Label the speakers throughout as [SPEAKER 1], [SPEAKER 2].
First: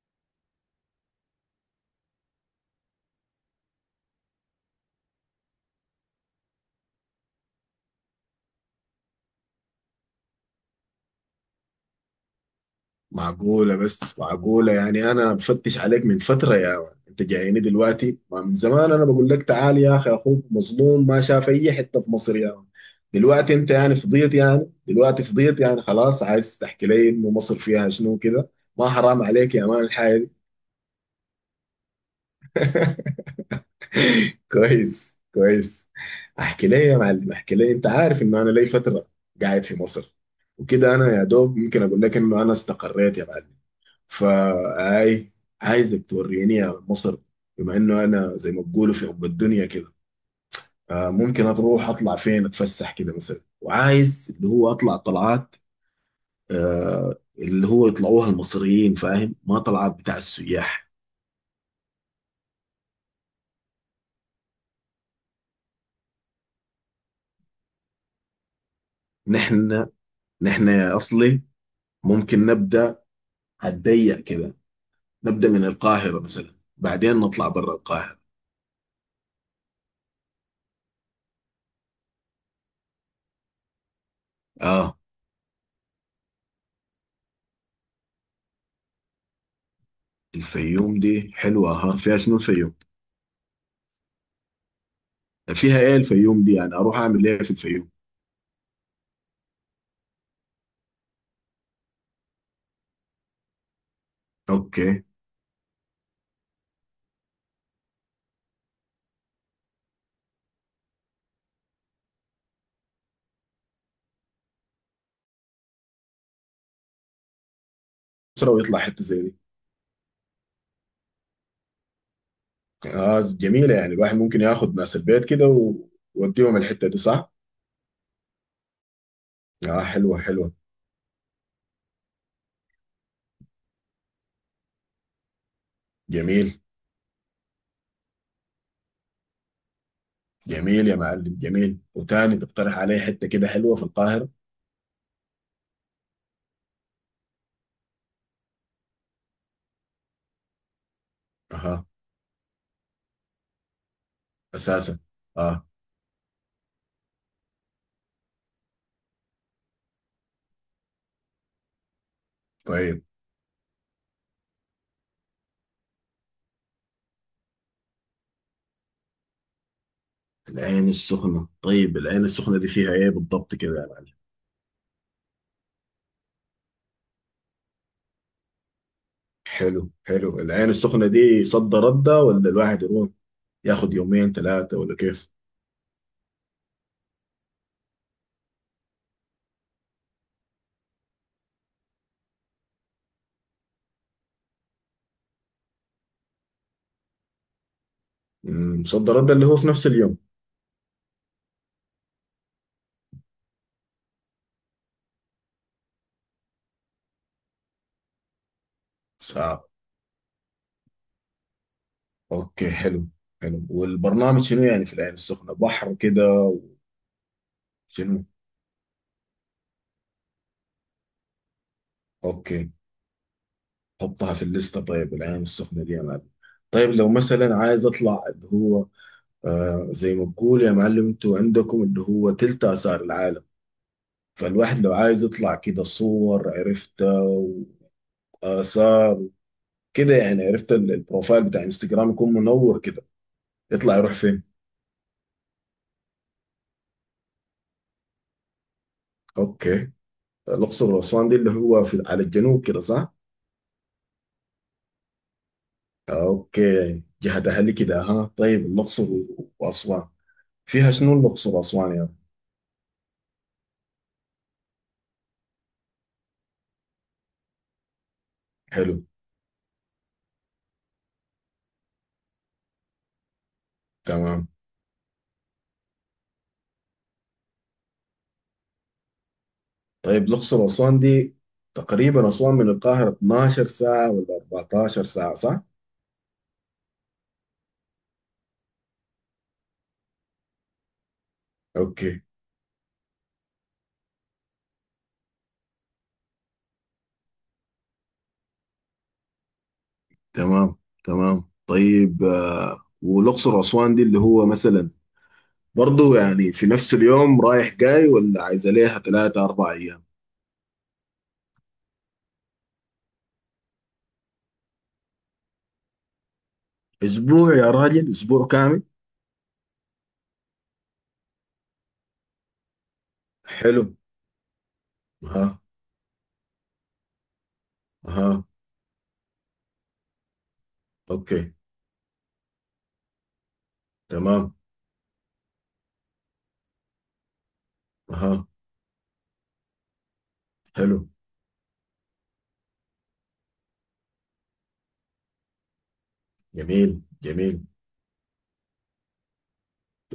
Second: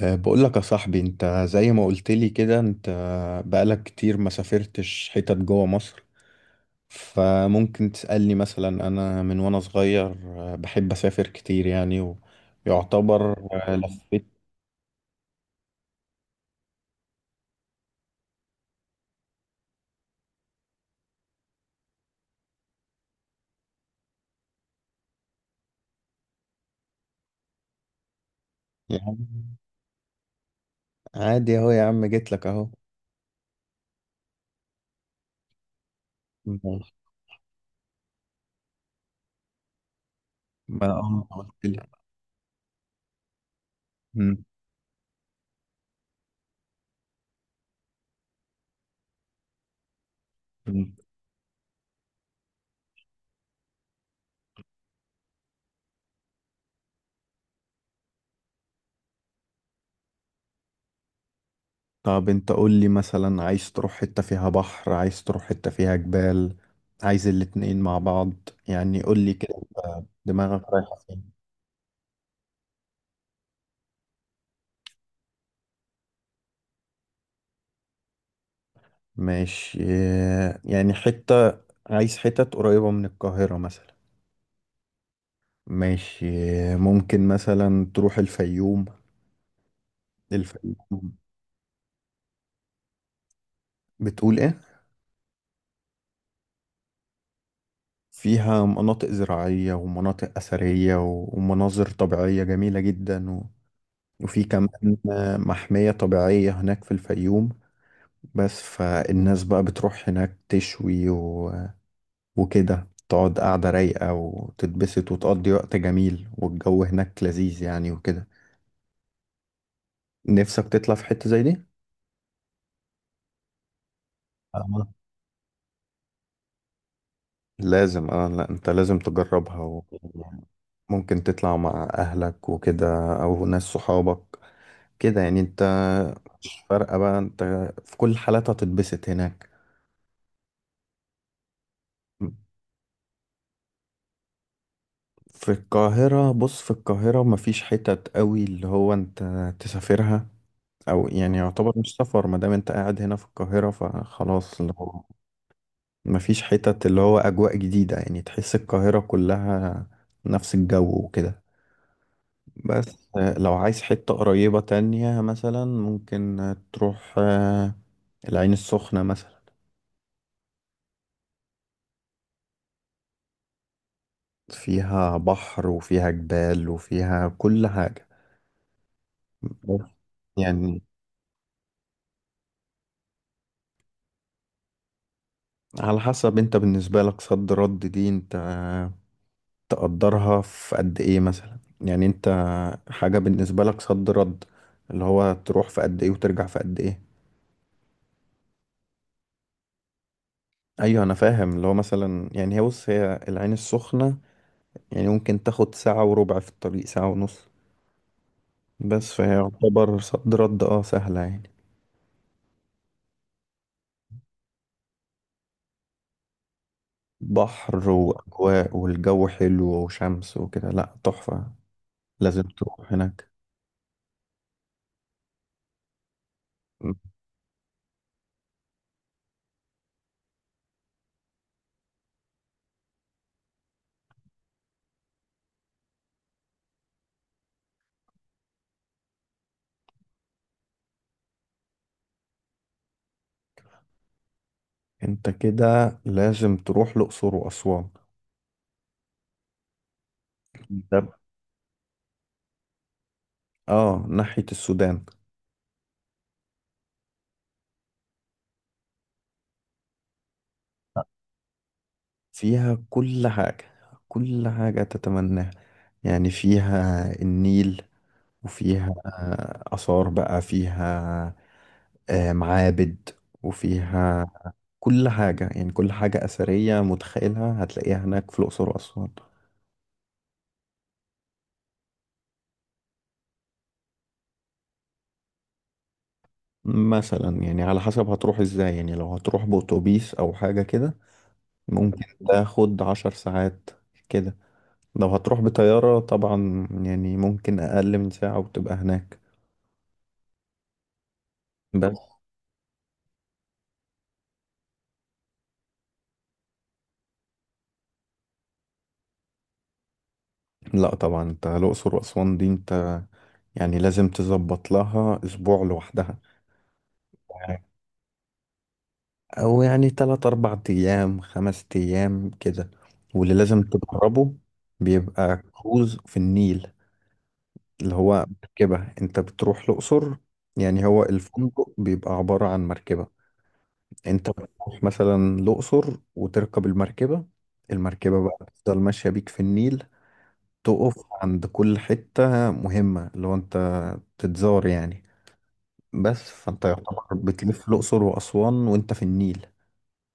[SPEAKER 1] بقول لك يا صاحبي، انت زي ما قلت لي كده، انت بقالك كتير ما سافرتش حتت جوه مصر. فممكن تسألني مثلا، انا من وانا صغير بحب اسافر كتير يعني. ويعتبر
[SPEAKER 2] معقولة بس
[SPEAKER 1] لفيت.
[SPEAKER 2] معقولة، يعني أنا بفتش عليك من فترة يا مان. أنت جايني دلوقتي ما من زمان، أنا بقول لك تعال يا أخي، أخوك مظلوم ما شاف أي حتة في مصر يا مان. دلوقتي أنت يعني فضيت، يعني دلوقتي فضيت يعني خلاص عايز تحكي لي إنه مصر فيها شنو كده؟ ما حرام
[SPEAKER 1] يعني
[SPEAKER 2] عليك يا مان الحاجة دي.
[SPEAKER 1] عادي اهو يا عم، جيت لك اهو.
[SPEAKER 2] كويس كويس. أحكي لي
[SPEAKER 1] ما
[SPEAKER 2] يا معلم، أحكي لي. أنت عارف إنه أنا لي فترة قاعد في مصر، وكده أنا يا
[SPEAKER 1] قلت
[SPEAKER 2] دوب ممكن
[SPEAKER 1] لي.
[SPEAKER 2] أقول لك إنه أنا استقريت يا معلم.
[SPEAKER 1] مم،
[SPEAKER 2] فاي، عايزك توريني مصر بما انه انا زي ما بقولوا في ام الدنيا كده.
[SPEAKER 1] مم.
[SPEAKER 2] ممكن اروح اطلع فين اتفسح كده مثلا، وعايز اللي هو اطلع طلعات، اللي هو يطلعوها المصريين، فاهم، ما طلعات بتاع السياح.
[SPEAKER 1] طب انت قول لي، مثلا عايز تروح حتة فيها بحر، عايز تروح حتة فيها جبال، عايز الاتنين مع بعض؟ يعني قول لي كده،
[SPEAKER 2] نحن
[SPEAKER 1] أنت دماغك
[SPEAKER 2] نحن يا
[SPEAKER 1] رايحة فين.
[SPEAKER 2] اصلي ممكن نبدا، هتضيق كده. نبدا من القاهره مثلا، بعدين نطلع برا القاهره.
[SPEAKER 1] ماشي. يعني عايز حتت قريبة من القاهرة مثلا.
[SPEAKER 2] اه.
[SPEAKER 1] ماشي. ممكن مثلا تروح الفيوم.
[SPEAKER 2] الفيوم
[SPEAKER 1] الفيوم
[SPEAKER 2] دي حلوه، ها، فيها شنو الفيوم؟
[SPEAKER 1] بتقول ايه؟
[SPEAKER 2] فيها ايه الفيوم دي، يعني اروح اعمل ايه في الفيوم؟
[SPEAKER 1] فيها مناطق زراعية ومناطق أثرية ومناظر طبيعية جميلة جدا، وفي كمان
[SPEAKER 2] اوكي.
[SPEAKER 1] محمية طبيعية هناك في الفيوم. بس فالناس بقى بتروح هناك تشوي، وكده تقعد قاعدة رايقة وتتبسط وتقضي وقت جميل، والجو هناك لذيذ يعني، وكده.
[SPEAKER 2] اسره ويطلع حته زي دي.
[SPEAKER 1] نفسك تطلع في حتة زي دي.
[SPEAKER 2] اه جميله، يعني الواحد ممكن ياخد ناس
[SPEAKER 1] آه.
[SPEAKER 2] البيت كده ويوديهم الحته دي، صح؟
[SPEAKER 1] لازم. اه لا، انت لازم تجربها،
[SPEAKER 2] اه حلوه حلوه.
[SPEAKER 1] وممكن تطلع مع اهلك وكده، او ناس صحابك كده. يعني انت
[SPEAKER 2] جميل
[SPEAKER 1] فرقة بقى، انت في كل حالات هتتبسط هناك.
[SPEAKER 2] جميل يا معلم، جميل. وتاني تقترح عليه حته كده حلوه في القاهره؟
[SPEAKER 1] في القاهرة، بص، في القاهرة مفيش حتت قوي اللي هو انت تسافرها. او يعني يعتبر
[SPEAKER 2] اها،
[SPEAKER 1] مش سفر، ما دام انت قاعد هنا في القاهرة فخلاص اللي
[SPEAKER 2] اساسا،
[SPEAKER 1] هو
[SPEAKER 2] اه.
[SPEAKER 1] مفيش حتت اللي هو اجواء جديدة. يعني تحس القاهرة كلها نفس الجو، وكده. بس
[SPEAKER 2] طيب
[SPEAKER 1] لو عايز حتة قريبة تانية مثلا، ممكن تروح العين السخنة مثلا.
[SPEAKER 2] العين السخنه. طيب العين السخنه دي فيها ايه بالضبط كده يا معلم؟
[SPEAKER 1] فيها بحر، وفيها جبال، وفيها كل حاجة. بس
[SPEAKER 2] حلو حلو. العين
[SPEAKER 1] يعني
[SPEAKER 2] السخنه دي صد رده ولا الواحد يروح ياخد يومين ثلاثه ولا كيف؟
[SPEAKER 1] على حسب انت، بالنسبة لك صد رد دي انت تقدرها في قد ايه مثلا. يعني انت حاجة بالنسبة لك صد رد، اللي هو تروح في قد ايه وترجع في قد ايه.
[SPEAKER 2] صد رده اللي هو في نفس اليوم.
[SPEAKER 1] ايوه انا فاهم، اللي هو مثلا يعني هي، بص، هي العين السخنة يعني ممكن تاخد ساعة وربع في الطريق، ساعة ونص. بس فهي
[SPEAKER 2] صح.
[SPEAKER 1] يعتبر صد رد، اه، سهلة يعني.
[SPEAKER 2] اوكي حلو. حلو، والبرنامج شنو يعني في العين السخنه، بحر كده؟
[SPEAKER 1] بحر
[SPEAKER 2] شنو؟
[SPEAKER 1] وأجواء والجو حلو وشمس وكده، لأ تحفة، لازم
[SPEAKER 2] اوكي،
[SPEAKER 1] تروح هناك.
[SPEAKER 2] حطها في الليسته طيب العين السخنه دي يا معلم. طيب لو مثلا عايز اطلع اللي هو، زي ما بقول يا معلم، انتوا عندكم اللي هو تلت اثار العالم، فالواحد لو عايز يطلع كده صور، عرفت، واثار كده، يعني عرفت، البروفايل بتاع انستجرام يكون منور كده، يطلع يروح فين؟
[SPEAKER 1] انت كده لازم تروح الأقصر وأسوان.
[SPEAKER 2] اوكي. الاقصر
[SPEAKER 1] ده،
[SPEAKER 2] واسوان دي اللي هو في على الجنوب كده، صح؟
[SPEAKER 1] اه ناحية السودان.
[SPEAKER 2] اوكي جهة اهلي كده ها. طيب الاقصر واسوان، فيها شنو الاقصر واسوان يا؟
[SPEAKER 1] فيها كل حاجة، كل حاجة تتمناها، يعني فيها النيل، وفيها
[SPEAKER 2] حلو.
[SPEAKER 1] آثار بقى، فيها معابد، وفيها
[SPEAKER 2] تمام.
[SPEAKER 1] كل حاجة. يعني كل حاجة أثرية متخيلها هتلاقيها هناك في الأقصر وأسوان.
[SPEAKER 2] طيب الاقصر واسوان دي، تقريبا اسوان من القاهرة 12 ساعة ولا 14 ساعة، صح؟
[SPEAKER 1] مثلا يعني على حسب هتروح ازاي. يعني لو هتروح بأتوبيس أو حاجة كده ممكن
[SPEAKER 2] اوكي
[SPEAKER 1] تاخد 10 ساعات كده. لو هتروح بطيارة طبعا يعني ممكن أقل من ساعة وتبقى هناك.
[SPEAKER 2] تمام تمام.
[SPEAKER 1] بس
[SPEAKER 2] طيب والاقصر واسوان دي اللي هو مثلا، برضو يعني في نفس اليوم رايح جاي ولا عايزة ليها ثلاثة أربع أيام؟
[SPEAKER 1] لا طبعا، انت الأقصر وأسوان دي انت يعني لازم تظبط لها أسبوع لوحدها،
[SPEAKER 2] أسبوع؟ يا راجل أسبوع كامل؟
[SPEAKER 1] او يعني 3 4 ايام 5 ايام كده. واللي لازم
[SPEAKER 2] حلو.
[SPEAKER 1] تجربه بيبقى
[SPEAKER 2] ها.
[SPEAKER 1] كروز في النيل، اللي هو
[SPEAKER 2] ها.
[SPEAKER 1] مركبة انت بتروح الاقصر. يعني هو
[SPEAKER 2] اوكي.
[SPEAKER 1] الفندق بيبقى عبارة عن مركبة. انت
[SPEAKER 2] تمام.
[SPEAKER 1] بتروح مثلا الاقصر وتركب المركبة. المركبة بقى
[SPEAKER 2] ها.
[SPEAKER 1] بتفضل ماشية بيك في النيل، تقف
[SPEAKER 2] حلو.
[SPEAKER 1] عند كل حتة مهمة اللي هو انت تتزار يعني. بس فانت
[SPEAKER 2] جميل
[SPEAKER 1] يعتبر
[SPEAKER 2] جميل.
[SPEAKER 1] بتلف الاقصر واسوان وانت في النيل.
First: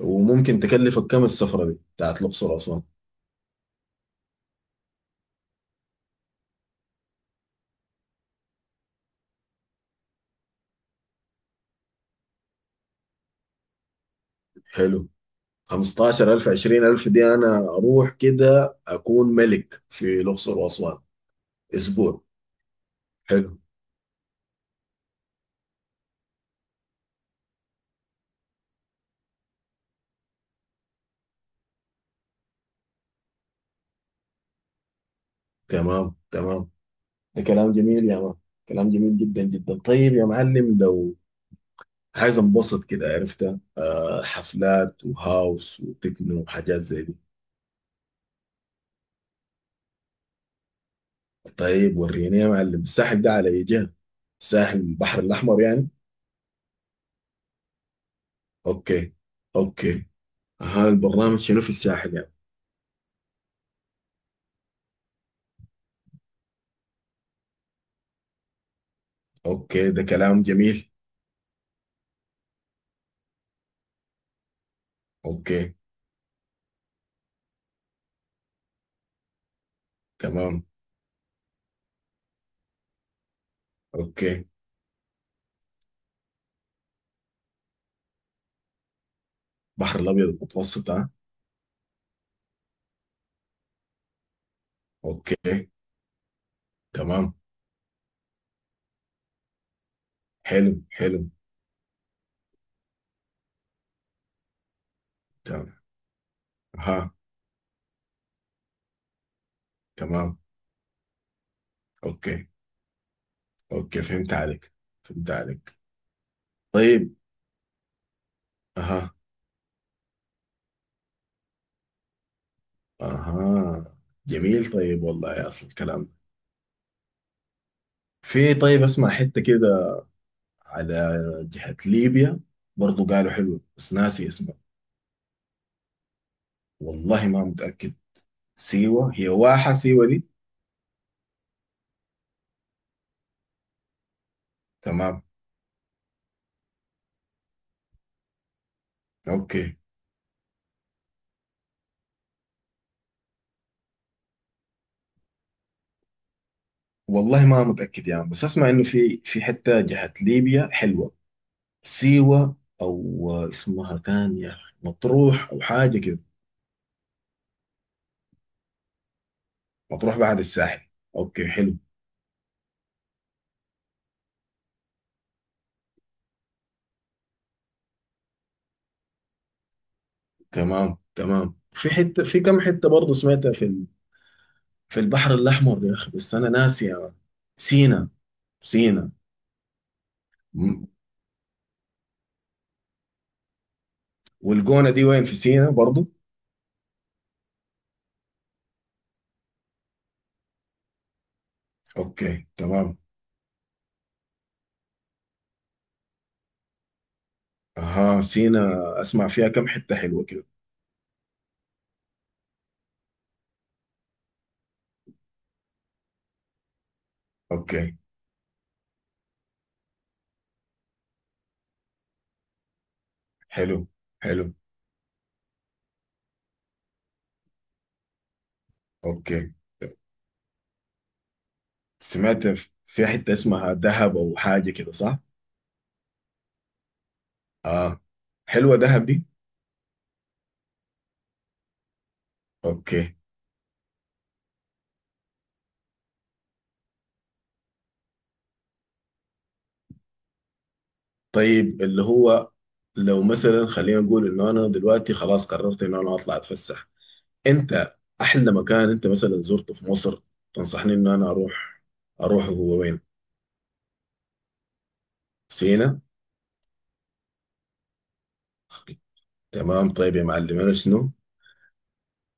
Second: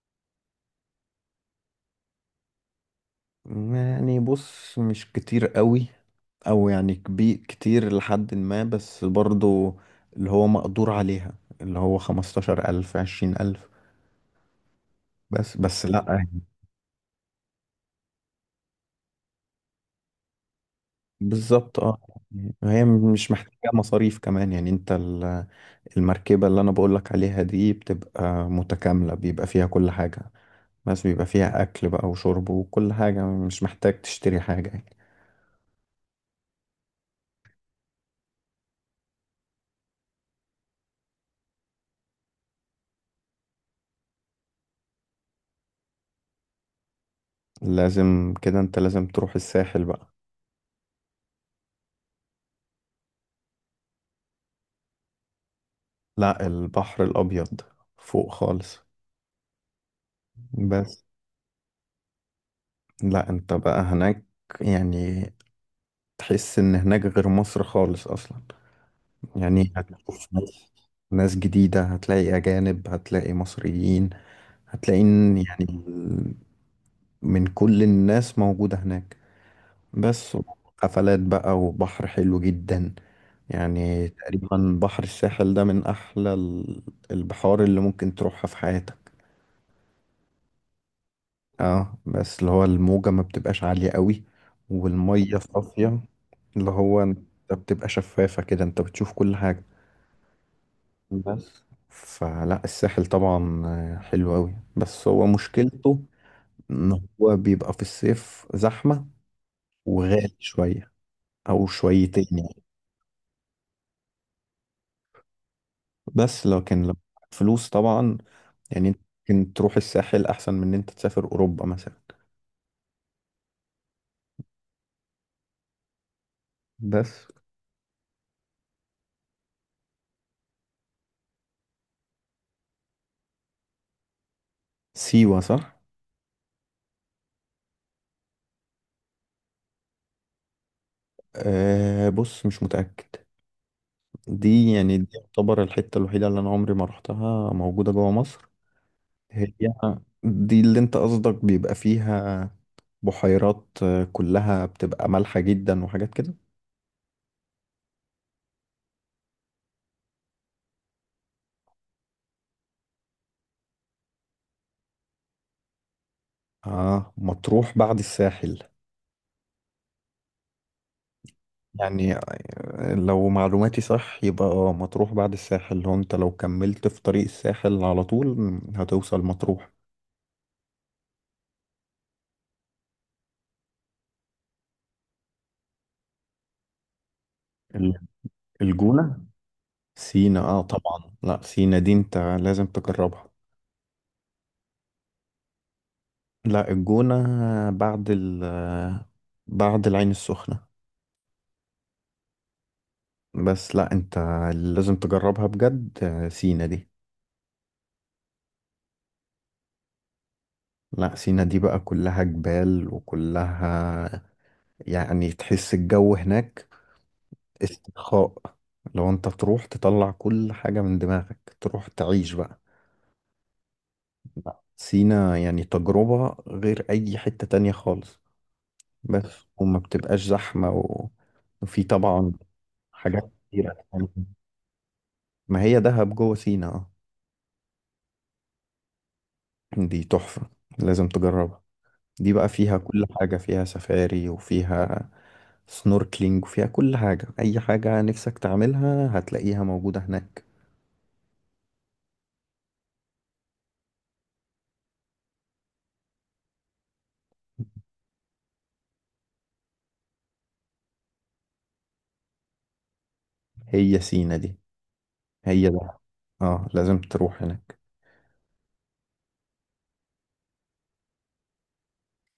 [SPEAKER 2] وممكن تكلفك كم السفرة دي بتاعت الأقصر أسوان؟
[SPEAKER 1] يعني بص، مش كتير قوي. او يعني كبير كتير لحد ما، بس برضو اللي هو مقدور عليها، اللي هو 15000 20000.
[SPEAKER 2] حلو.
[SPEAKER 1] بس لا يعني.
[SPEAKER 2] 15000 20000 دي أنا أروح كده أكون ملك في الأقصر وأسوان
[SPEAKER 1] بالظبط،
[SPEAKER 2] أسبوع.
[SPEAKER 1] يعني هي مش
[SPEAKER 2] حلو.
[SPEAKER 1] محتاجة مصاريف كمان. يعني انت المركبة اللي انا بقولك عليها دي بتبقى متكاملة، بيبقى فيها كل حاجة، بس بيبقى فيها اكل بقى وشرب وكل حاجة، مش محتاج تشتري حاجة يعني.
[SPEAKER 2] تمام تمام، ده كلام جميل يا مان، كلام جميل جدا جدا. طيب يا معلم، لو عايز انبسط كده، عرفت، حفلات وهاوس وتكنو وحاجات زي دي.
[SPEAKER 1] لازم كده، انت لازم تروح الساحل بقى.
[SPEAKER 2] طيب وريني يا معلم الساحل ده على ايه جهة، الساحل البحر الأحمر يعني؟
[SPEAKER 1] لا، البحر الأبيض، فوق خالص.
[SPEAKER 2] أوكي. اوكي. ها،
[SPEAKER 1] بس
[SPEAKER 2] البرنامج شنو في الساحل يعني؟
[SPEAKER 1] لا، انت بقى هناك يعني تحس ان هناك غير مصر خالص اصلا. يعني
[SPEAKER 2] اوكي، ده
[SPEAKER 1] هتشوف
[SPEAKER 2] كلام
[SPEAKER 1] ناس،
[SPEAKER 2] جميل.
[SPEAKER 1] ناس جديدة، هتلاقي اجانب، هتلاقي مصريين، هتلاقي إن يعني
[SPEAKER 2] اوكي.
[SPEAKER 1] من كل الناس موجودة هناك. بس
[SPEAKER 2] تمام.
[SPEAKER 1] حفلات بقى، وبحر حلو جدا. يعني
[SPEAKER 2] اوكي.
[SPEAKER 1] تقريبا بحر الساحل ده من احلى البحار اللي ممكن تروحها في حياتك.
[SPEAKER 2] بحر الابيض المتوسط ها.
[SPEAKER 1] اه، بس اللي هو الموجة ما بتبقاش عالية قوي، والمية
[SPEAKER 2] اوكي.
[SPEAKER 1] صافية، اللي هو انت
[SPEAKER 2] تمام.
[SPEAKER 1] بتبقى شفافة كده، انت بتشوف كل حاجة.
[SPEAKER 2] حلو حلو.
[SPEAKER 1] بس فلا، الساحل طبعا حلو قوي، بس هو
[SPEAKER 2] تمام.
[SPEAKER 1] مشكلته ان
[SPEAKER 2] ها.
[SPEAKER 1] هو بيبقى في الصيف زحمة وغالي
[SPEAKER 2] تمام.
[SPEAKER 1] شوية، او شويتين
[SPEAKER 2] اوكي.
[SPEAKER 1] يعني.
[SPEAKER 2] اوكي فهمت عليك، فهمت عليك.
[SPEAKER 1] بس لكن لو
[SPEAKER 2] طيب.
[SPEAKER 1] معاك فلوس طبعا، يعني انت
[SPEAKER 2] اها.
[SPEAKER 1] ممكن تروح الساحل احسن من ان انت تسافر اوروبا مثلا.
[SPEAKER 2] اها. جميل. طيب والله يا اصل الكلام،
[SPEAKER 1] بس،
[SPEAKER 2] طيب اسمع حتة كده على جهة ليبيا برضو قالوا حلو بس ناسي اسمه.
[SPEAKER 1] سيوة، صح؟
[SPEAKER 2] والله ما متأكد. سيوة، هي واحة سيوة دي.
[SPEAKER 1] أه بص، مش متأكد. دي يعني دي
[SPEAKER 2] تمام.
[SPEAKER 1] يعتبر الحتة الوحيدة اللي أنا عمري ما روحتها موجودة جوا مصر. هي
[SPEAKER 2] اوكي.
[SPEAKER 1] دي اللي أنت قصدك، بيبقى فيها بحيرات كلها بتبقى مالحة جدا، وحاجات كده.
[SPEAKER 2] والله ما متأكد يعني، بس أسمع إنه في حتة جهة ليبيا حلوة. سيوة أو اسمها تانية، مطروح أو حاجة كده.
[SPEAKER 1] آه، مطروح بعد الساحل.
[SPEAKER 2] مطروح بعد الساحل؟ أوكي حلو.
[SPEAKER 1] يعني لو معلوماتي صح يبقى آه مطروح بعد الساحل، لو أنت لو كملت في طريق الساحل على طول هتوصل مطروح.
[SPEAKER 2] تمام تمام، في حتة في كم حتة برضه سمعتها في في البحر الأحمر يا أخي بس أنا ناسي يا مان.
[SPEAKER 1] ال-
[SPEAKER 2] سينا. سينا.
[SPEAKER 1] الجونة. سينا،
[SPEAKER 2] مم.
[SPEAKER 1] طبعا، لا سينا دي أنت لازم تجربها.
[SPEAKER 2] والجونة دي وين، في سينا برضه؟
[SPEAKER 1] لا، الجونة بعد ال بعد العين السخنة.
[SPEAKER 2] أوكي تمام.
[SPEAKER 1] بس لا، انت لازم تجربها بجد، سينا دي.
[SPEAKER 2] أها سينا، أسمع فيها كم حتة حلوة كده.
[SPEAKER 1] لا، سينا دي بقى كلها جبال، وكلها يعني تحس الجو هناك
[SPEAKER 2] أوكي.
[SPEAKER 1] استرخاء. لو انت تروح تطلع كل حاجة من دماغك، تروح تعيش بقى.
[SPEAKER 2] حلو حلو.
[SPEAKER 1] سينا يعني تجربة غير أي حتة تانية خالص. بس
[SPEAKER 2] أوكي.
[SPEAKER 1] وما بتبقاش زحمة، وفي طبعا
[SPEAKER 2] سمعت في
[SPEAKER 1] حاجات
[SPEAKER 2] حتة اسمها
[SPEAKER 1] كتيرة.
[SPEAKER 2] دهب أو حاجة كده، صح؟
[SPEAKER 1] ما هي دهب جوه سينا، اه.
[SPEAKER 2] آه. حلوة دهب دي؟
[SPEAKER 1] دي تحفة، لازم تجربها. دي بقى فيها كل
[SPEAKER 2] أوكي.
[SPEAKER 1] حاجة، فيها سفاري، وفيها سنوركلينج، وفيها كل حاجة. أي حاجة نفسك تعملها هتلاقيها موجودة هناك.
[SPEAKER 2] طيب اللي هو لو مثلا خلينا نقول إنه أنا دلوقتي خلاص قررت إنه أنا أطلع أتفسح، أنت أحلى مكان أنت مثلا زرته في مصر تنصحني إن أنا أروح، أروح هو وين؟
[SPEAKER 1] هي سينا دي. هي ده،
[SPEAKER 2] سينا؟
[SPEAKER 1] اه لازم تروح هناك.
[SPEAKER 2] تمام. طيب يا معلم أنا شنو؟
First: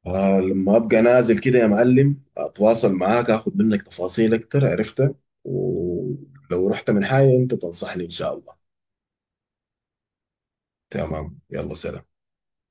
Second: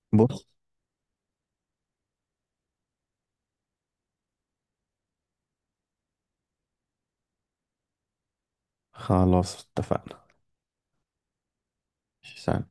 [SPEAKER 1] بص،
[SPEAKER 2] لما أبقى نازل كده يا معلم أتواصل معاك، أخذ منك تفاصيل أكتر، عرفتها، ولو رحت من حاجة أنت تنصحني، إن شاء الله.
[SPEAKER 1] خلاص اتفقنا.
[SPEAKER 2] تمام. يلا سلام.
[SPEAKER 1] سلام.